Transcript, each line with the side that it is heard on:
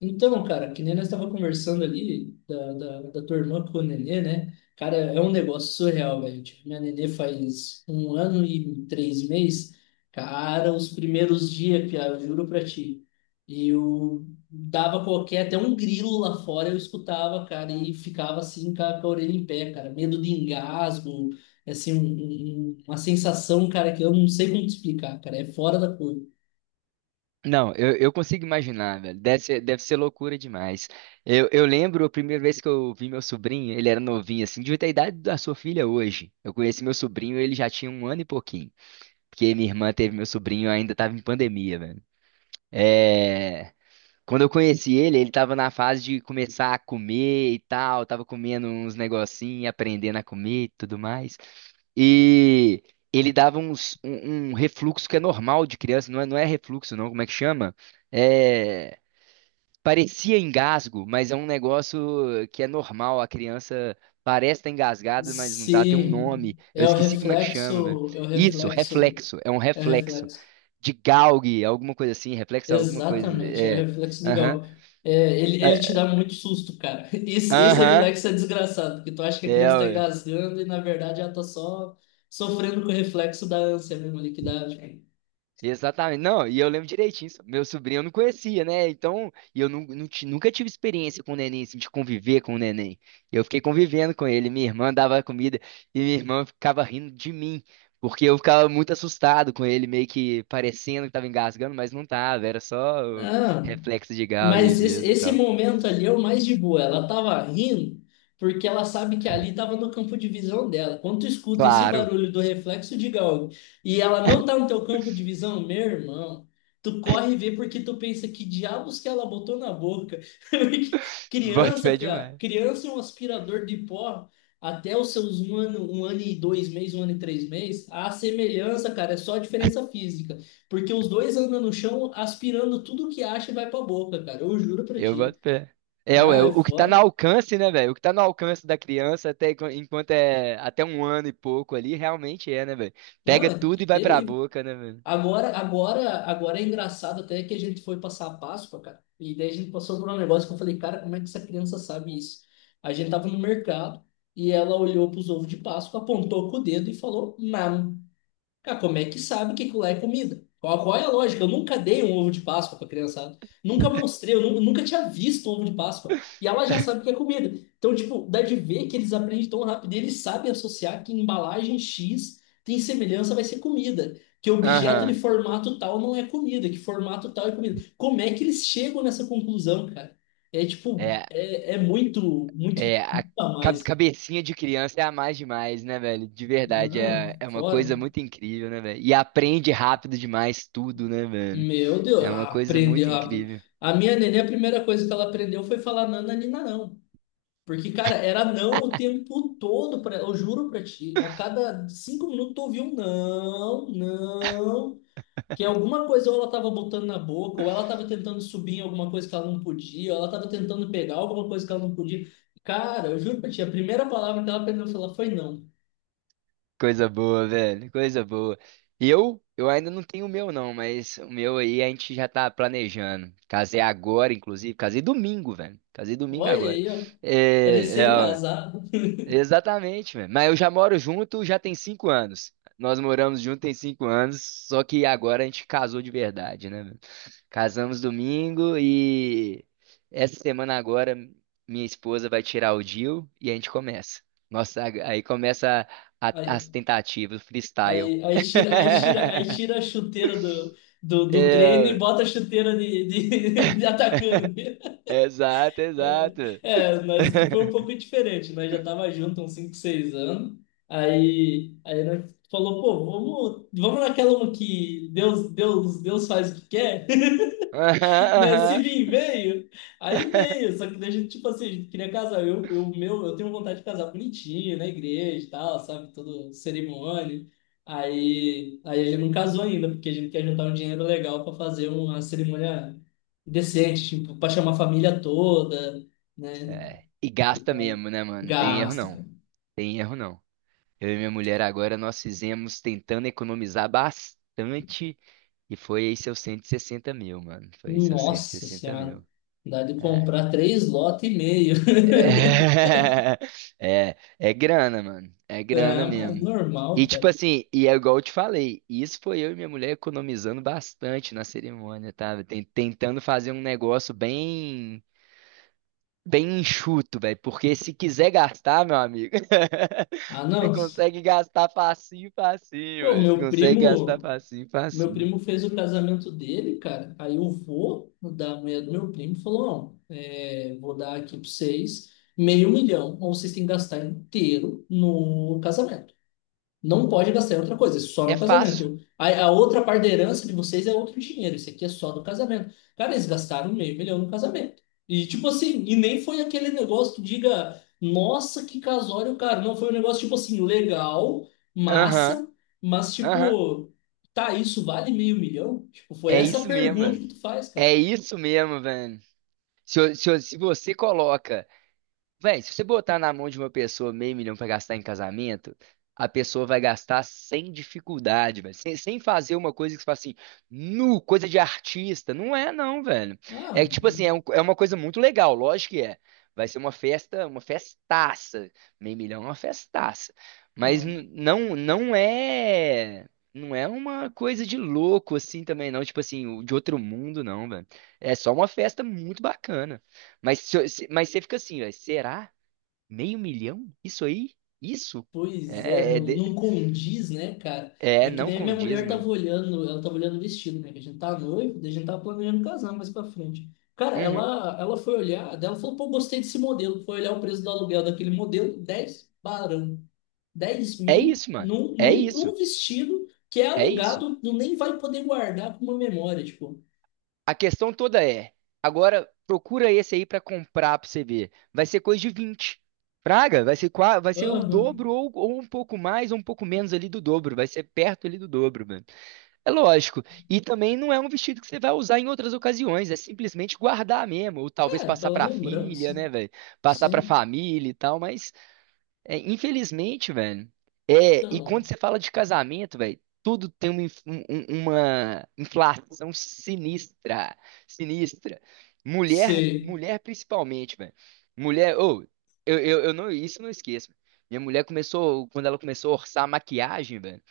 left: Então, cara, que nem nós estava conversando ali da tua irmã com o Nenê, né? Cara, é um negócio surreal, velho. Tipo, minha Nenê faz um ano e 3 meses. Cara, os primeiros dias, Pia, eu juro pra ti. Eu dava qualquer, até um grilo lá fora eu escutava, cara, e ficava assim com a orelha em pé, cara. Medo de engasgo, assim, uma sensação, cara, que eu não sei como te explicar, cara. É fora da cor.
right: Não, eu consigo imaginar, velho. Deve ser loucura demais. Eu lembro a primeira vez que eu vi meu sobrinho, ele era novinho, assim, devia ter a idade da sua filha hoje. Eu conheci meu sobrinho, ele já tinha um ano e pouquinho. Porque minha irmã teve meu sobrinho, ainda tava em pandemia, velho. É. Quando eu conheci ele tava na fase de começar a comer e tal, tava comendo uns negocinhos, aprendendo a comer e tudo mais. E ele dava um refluxo que é normal de criança, não é, não é refluxo, não, como é que chama? É, parecia engasgo, mas é um negócio que é normal, a criança parece estar engasgada, mas não tá, tem um
left: Sim,
right: nome, eu
left: é o
right: esqueci como é que chama, velho.
left: reflexo, é o
right: Isso,
left: reflexo,
right: reflexo, é um
left: é o
right: reflexo
left: reflexo.
right: de Gauge, alguma coisa assim, reflexo alguma coisa,
left: Exatamente, é o
right: é,
left: reflexo de
right: aham.
left: Galgo. É, ele te
right: É,
left: dá muito susto, cara. Esse
right: aham,
left: reflexo é desgraçado, porque tu acha que a
right: é,
left: criança tá
right: ué.
left: engasgando e na verdade ela tá só sofrendo com o reflexo da ânsia mesmo ali que dá, tipo.
right: Exatamente. Não, e eu lembro direitinho isso. Meu sobrinho eu não conhecia, né? Então, e eu nunca tive experiência com o neném, assim, de conviver com o neném. Eu fiquei convivendo com ele. Minha irmã dava comida e minha irmã ficava rindo de mim, porque eu ficava muito assustado com ele, meio que parecendo que tava engasgando, mas não tava. Era só o
left: Ah,
right: reflexo de Gauguin
left: mas esse,
right: mesmo e
left: esse
right: tal.
left: momento ali é o mais de boa. Ela tava rindo porque ela sabe que ali tava no campo de visão dela. Quando tu escuta esse
right: Claro,
left: barulho do reflexo de galga e ela não tá no teu campo de visão, meu irmão, tu corre e vê porque tu pensa que diabos que ela botou na boca. Porque
right: bota
left: criança,
right: fé
left: piá,
right: demais.
left: criança é um aspirador de pó até os seus um ano e 2 meses, um ano e 3 meses. A semelhança, cara, é só a diferença física. Porque os dois andam no chão aspirando tudo que acha e vai pra boca, cara. Eu juro pra
right: Eu
left: ti.
right: boto pé. É,
left: Não,
right: ué,
left: é
right: o que tá no
left: foda.
right: alcance, né, velho? O que tá no alcance da criança até enquanto é até um ano e pouco ali, realmente é, né, velho?
left: Não,
right: Pega
left: é
right: tudo e vai pra
left: terrível.
right: boca, né, velho?
left: Agora é engraçado até que a gente foi passar a Páscoa, cara. E daí a gente passou por um negócio que eu falei, cara, como é que essa criança sabe isso? A gente tava no mercado e ela olhou pros ovos de Páscoa, apontou com o dedo e falou, mam. Cara, como é que sabe que aquilo lá é comida? Qual é a lógica? Eu nunca dei um ovo de Páscoa pra criançada. Nunca mostrei, nunca tinha visto um ovo de Páscoa. E ela já sabe que é comida. Então, tipo, dá de ver que eles aprendem tão rápido. E eles sabem associar que embalagem X tem semelhança, vai ser comida. Que objeto de
right: Aham.
left: formato tal não é comida, que formato tal é comida. Como é que eles chegam nessa conclusão, cara? É tipo,
right: É,
left: é muito, muito,
right: é, a
left: muito a
right: ca-
left: mais.
right: cabecinha de criança é a mais demais, né, velho? De verdade,
left: Não,
right: é uma coisa
left: fora.
right: muito incrível, né, velho? E aprende rápido demais tudo, né, velho?
left: Meu Deus,
right: É uma coisa
left: aprender
right: muito
left: rápido.
right: incrível.
left: A minha neném, a primeira coisa que ela aprendeu foi falar nana, nina, não. Porque, cara, era não o tempo todo, pra, ela, eu juro pra ti. A cada 5 minutos tu ouvia um não, não. Que alguma coisa ou ela tava botando na boca, ou ela tava tentando subir em alguma coisa que ela não podia, ou ela tava tentando pegar alguma coisa que ela não podia. Cara, eu juro pra ti, a primeira palavra que ela aprendeu a falar foi não.
right: Coisa boa, velho. Coisa boa. E eu ainda não tenho o meu, não, mas o meu aí a gente já tá planejando. Casei agora, inclusive. Casei domingo, velho. Casei domingo
left: Olha
right: agora.
left: aí, ó,
right: É, é, ó,
left: recém-casado.
right: exatamente, velho. Mas eu já moro junto já tem 5 anos. Nós moramos junto tem 5 anos, só que agora a gente casou de verdade, né? Casamos domingo e essa semana agora minha esposa vai tirar o DIU e a gente começa. Nossa, aí começa as tentativas, o freestyle.
left: Aí, aí tira, aí tira, aí tira a chuteira do treino e
right: É,
left: bota a chuteira de atacante.
right: exato,
left: É,
right: exato.
left: é, mas que foi um pouco diferente, nós já tava junto há uns 5 6 anos. Aí nós falou, pô, vamos, vamos naquela que Deus, Deus, Deus faz o que quer.
right: Aham,
left: Né? Se
right: aham.
left: vir, veio. Aí veio. Só que daí a gente, tipo assim, a gente queria casar. Eu tenho vontade de casar bonitinho, na igreja e tal, sabe? Todo cerimônia. Aí a gente não casou ainda, porque a gente quer juntar um dinheiro legal para fazer uma cerimônia decente, tipo, para chamar a família toda, né?
right: É, e gasta mesmo, né, mano? Tem erro
left: Gasto,
right: não.
left: cara.
right: Tem erro não. Eu e minha mulher agora nós fizemos tentando economizar bastante e foi aí seus 160 mil, mano. Foi aí seus cento e
left: Nossa
right: sessenta
left: Senhora.
right: mil.
left: Dá de
right: É.
left: comprar três lotes e meio.
right: É, é grana, mano. É grana
left: Ah, mas
right: mesmo. E
left: normal,
right: tipo
left: cara.
right: assim, e é igual eu te falei, isso foi eu e minha mulher economizando bastante na cerimônia, tá? Tentando fazer um negócio bem enxuto, velho, porque se quiser gastar, meu amigo,
left: Ah,
right: você
left: não.
right: consegue gastar facinho, facinho,
left: Pô,
right: velho. Você
left: meu
right: consegue gastar
left: primo.
right: facinho,
left: Meu
right: facinho.
left: primo fez o casamento dele, cara. Aí o vô da mulher do meu primo falou: não, é, vou dar aqui pra vocês meio milhão, ou vocês têm que gastar inteiro no casamento. Não pode gastar em outra coisa, é só
right: É
left: no
right: fácil.
left: casamento. A outra parte da herança de vocês é outro dinheiro, isso aqui é só do casamento. Cara, eles gastaram meio milhão no casamento. E tipo assim, e nem foi aquele negócio que diga, nossa, que casório, cara. Não, foi um negócio tipo assim, legal,
right: Aham,
left: massa, mas
right: aham.
left: tipo, tá, isso vale meio milhão? Tipo, foi
right: É
left: essa a
right: isso mesmo,
left: pergunta
right: velho.
left: que tu faz, cara.
right: É isso mesmo, velho. Se, eu- se, eu- se você coloca Véi, se você botar na mão de uma pessoa meio milhão pra gastar em casamento, a pessoa vai gastar sem dificuldade, velho. Sem fazer uma coisa que você fala assim, nu, coisa de artista. Não é, não, velho.
left: Ah,
right: É tipo assim, é uma coisa muito legal, lógico que é. Vai ser uma festa, uma festaça. Meio milhão é uma festaça. Mas
left: então.
right: não, não é. Não é uma coisa de louco assim também, não. Tipo assim, de outro mundo, não, velho. É só uma festa muito bacana. Mas, se eu- se- mas você fica assim, velho, será? Meio milhão? Isso aí? Isso?
left: Pois é,
right: É, é,
left: não,
right: de-
left: não condiz, né, cara?
right: é,
left: É que
right: não
left: nem a minha
right: condiz,
left: mulher tava
right: mano.
left: olhando, ela tava olhando o vestido, né? Que a gente tá noivo, daí a gente tava planejando casar mais pra frente. Cara,
right: Uhum.
left: ela foi olhar, daí ela falou, pô, gostei desse modelo. Foi olhar o preço do aluguel daquele modelo, 10 barão, dez
right: É
left: mil
right: isso, mano.
left: num,
right: É
left: num, num
right: isso.
left: vestido que é
right: É isso.
left: alugado, tu nem vai poder guardar com uma memória, tipo.
right: A questão toda é, agora procura esse aí pra comprar pra você ver. Vai ser coisa de 20 Praga, vai ser, vai ser o
left: Aham,
right: dobro ou, um pouco mais ou um pouco menos ali do dobro. Vai ser perto ali do dobro, mano. É lógico. E também não é um vestido que você vai usar em outras ocasiões, é simplesmente guardar mesmo, ou talvez
left: é,
right: passar
left: pela
right: pra
left: lembrança.
right: filha, né, velho? Passar pra
left: Sim.
right: família e tal, mas é, infelizmente, velho. É, e
left: Então,
right: quando você fala de casamento, velho, tudo tem uma inflação sinistra, sinistra. Mulher,
left: sei.
right: mulher principalmente, velho. Mulher, ô, eu não, isso eu não esqueço. Minha mulher começou, quando ela começou a orçar a maquiagem, velho.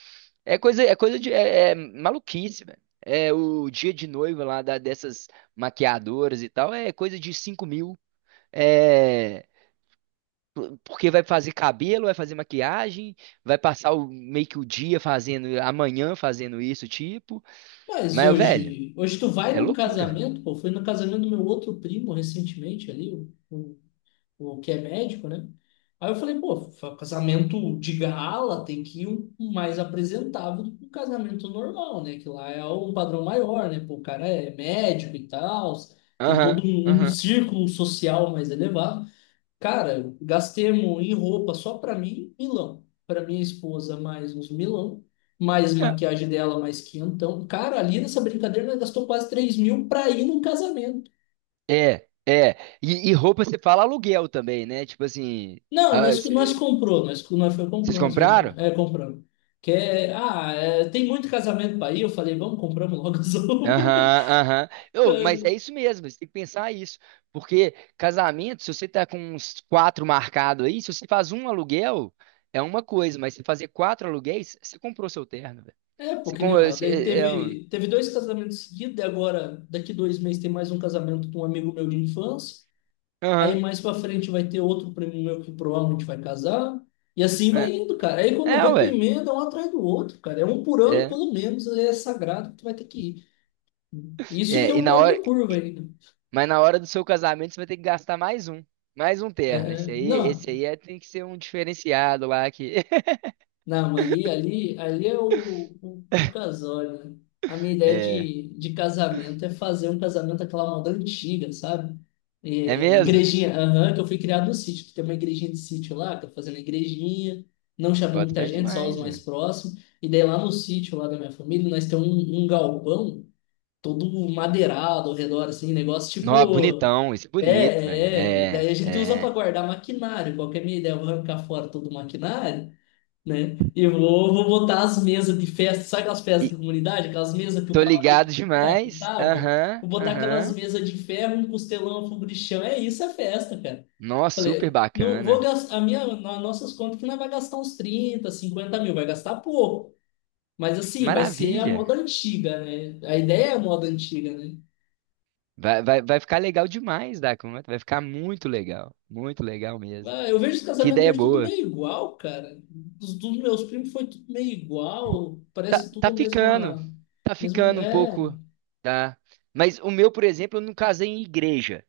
right: É maluquice, velho. É o dia de noiva lá dessas maquiadoras e tal, é coisa de 5 mil. É, porque vai fazer cabelo, vai fazer maquiagem, vai passar o, meio que o dia fazendo, amanhã fazendo isso, tipo.
left: Mas
right: Mas, velho,
left: hoje tu vai
right: é
left: num
right: loucura.
left: casamento, pô, fui no casamento do meu outro primo recentemente ali, o que é médico, né? Aí eu falei, pô, casamento de gala tem que ir um mais apresentável do que um casamento normal, né? Que lá é um padrão maior, né? Pô, o cara é médico e tal, tem
right: Aham,
left: todo um
right: aham.
left: círculo social mais elevado. Cara, gastemos em roupa só pra mim, milão. Pra minha esposa, mais uns milão. Mais
right: Não,
left: maquiagem dela, mais quinhentão. Cara, ali nessa brincadeira, nós gastou quase 3 mil pra ir no casamento.
right: é, é. E roupa você fala aluguel também, né? Tipo assim,
left: Não,
right: ah,
left: nós,
right: c-
left: nós comprou. Nós foi
right: vocês
left: comprou umas roupas,
right: compraram?
left: né? É, compramos. Que é, ah, é, tem muito casamento pra ir. Eu falei, vamos, compramos logo as roupas.
right: Aham, aham. Mas é isso mesmo, você tem que pensar isso. Porque casamento, se você tá com uns quatro marcados aí, se você faz um aluguel, é uma coisa, mas se fazer quatro aluguéis, você comprou seu terno, velho.
left: É,
right: Você,
left: porque
right: com-
left: nem, ó,
right: você-
left: daí
right: é, é, um-
left: teve dois casamentos seguidos. E agora, daqui 2 meses, tem mais um casamento com um amigo meu de infância. Aí
right: aham,
left: mais pra frente vai ter outro primo meu que provavelmente vai casar. E assim vai
right: é,
left: indo, cara. Aí quando
right: é,
left: vê, tu
right: ué.
left: emenda um atrás do outro, cara. É um por ano,
right: É,
left: pelo menos, é sagrado que tu vai ter que ir. Isso que
right: e
left: eu
right: na hora,
left: corto curva ainda.
right: mas na hora do seu casamento, você vai ter que gastar mais um, terno.
left: É, não.
right: Esse aí é, tem que ser um diferenciado lá que.
left: Não, ali é o casório, né? A minha ideia
right: É,
left: de casamento é fazer um casamento aquela moda antiga, sabe?
right: é
left: É,
right: mesmo?
left: igrejinha, aham, que eu fui criado no sítio, que tem uma igrejinha de sítio lá, tô fazendo a igrejinha, não chamou
right: Bota
left: muita
right: fé
left: gente, só os
right: demais,
left: mais
right: né?
left: próximos. E daí lá no sítio, lá da minha família, nós temos um galpão todo madeirado ao redor, assim, negócio
right: Nó,
left: tipo.
right: bonitão, isso é
left: É,
right: bonito, velho.
left: é, é. Daí
right: É,
left: a gente usa para
right: é.
left: guardar maquinário, qualquer minha ideia, eu vou arrancar fora todo o maquinário, né? E vou botar as mesas de festa, sabe aquelas festas
right: E
left: de comunidade? Aquelas mesas que o
right: tô
left: cavalete
right: ligado
left: de ferro e
right: demais.
left: tal, Vou
right: Aham,
left: vou botar aquelas
right: aham.
left: mesas de ferro, um costelão, um fogo de chão. É isso, é festa, cara.
right: Nó, super
left: Falei, não vou
right: bacana.
left: gastar, a minha, nas nossas contas que não é vai gastar uns 30, 50 mil, vai gastar pouco. Mas assim, vai ser a moda
right: Maravilha.
left: antiga, né? A ideia é a moda antiga, né?
right: Vai ficar legal demais da conta. Vai ficar muito legal. Muito legal mesmo.
left: Ah, eu vejo os
right: Que
left: casamentos
right: ideia
left: hoje tudo
right: boa.
left: meio igual, cara. Dos meus primos foi tudo meio igual,
right: Tá,
left: parece tudo
right: tá
left: a
right: ficando.
left: mesma,
right: Tá
left: mesmo,
right: ficando um
left: é,
right: pouco. Tá. Mas o meu, por exemplo, eu não casei em igreja.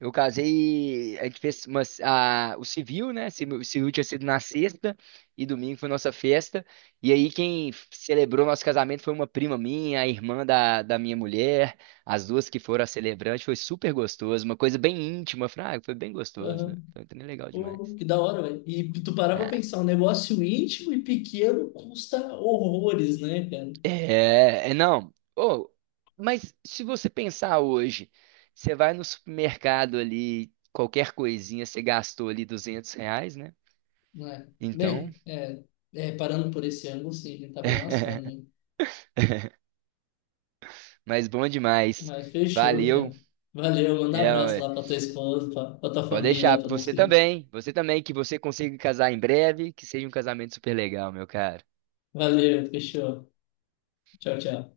right: Eu casei, a gente fez o civil, né? O civil tinha sido na sexta e domingo foi nossa festa. E aí quem celebrou nosso casamento foi uma prima minha, a irmã da minha mulher, as duas que foram a celebrante. Foi super gostoso, uma coisa bem íntima, fraga, foi bem gostoso, né?
left: aham.
right: Foi também legal
left: Pô,
right: demais.
left: que da hora, velho. E tu parar pra
right: Ah,
left: pensar, um negócio íntimo e pequeno custa horrores, né, cara?
right: é não. Oh, mas se você pensar hoje, você vai no supermercado ali, qualquer coisinha, você gastou ali R$ 200, né?
left: Não é?
right: Então...
left: Bem, parando por esse ângulo, sim, a gente tá bem lascado, né?
right: Mas bom demais.
left: Mas fechou,
right: Valeu.
left: cara. Valeu, manda um
right: É,
left: abraço
right: ué.
left: lá pra tua esposa, pra tua
right: Pode
left: família,
right: deixar.
left: pra teus
right: Você
left: primos.
right: também. Você também, que você consiga casar em breve, que seja um casamento super legal, meu caro.
left: Valeu, fechou. Tchau, tchau.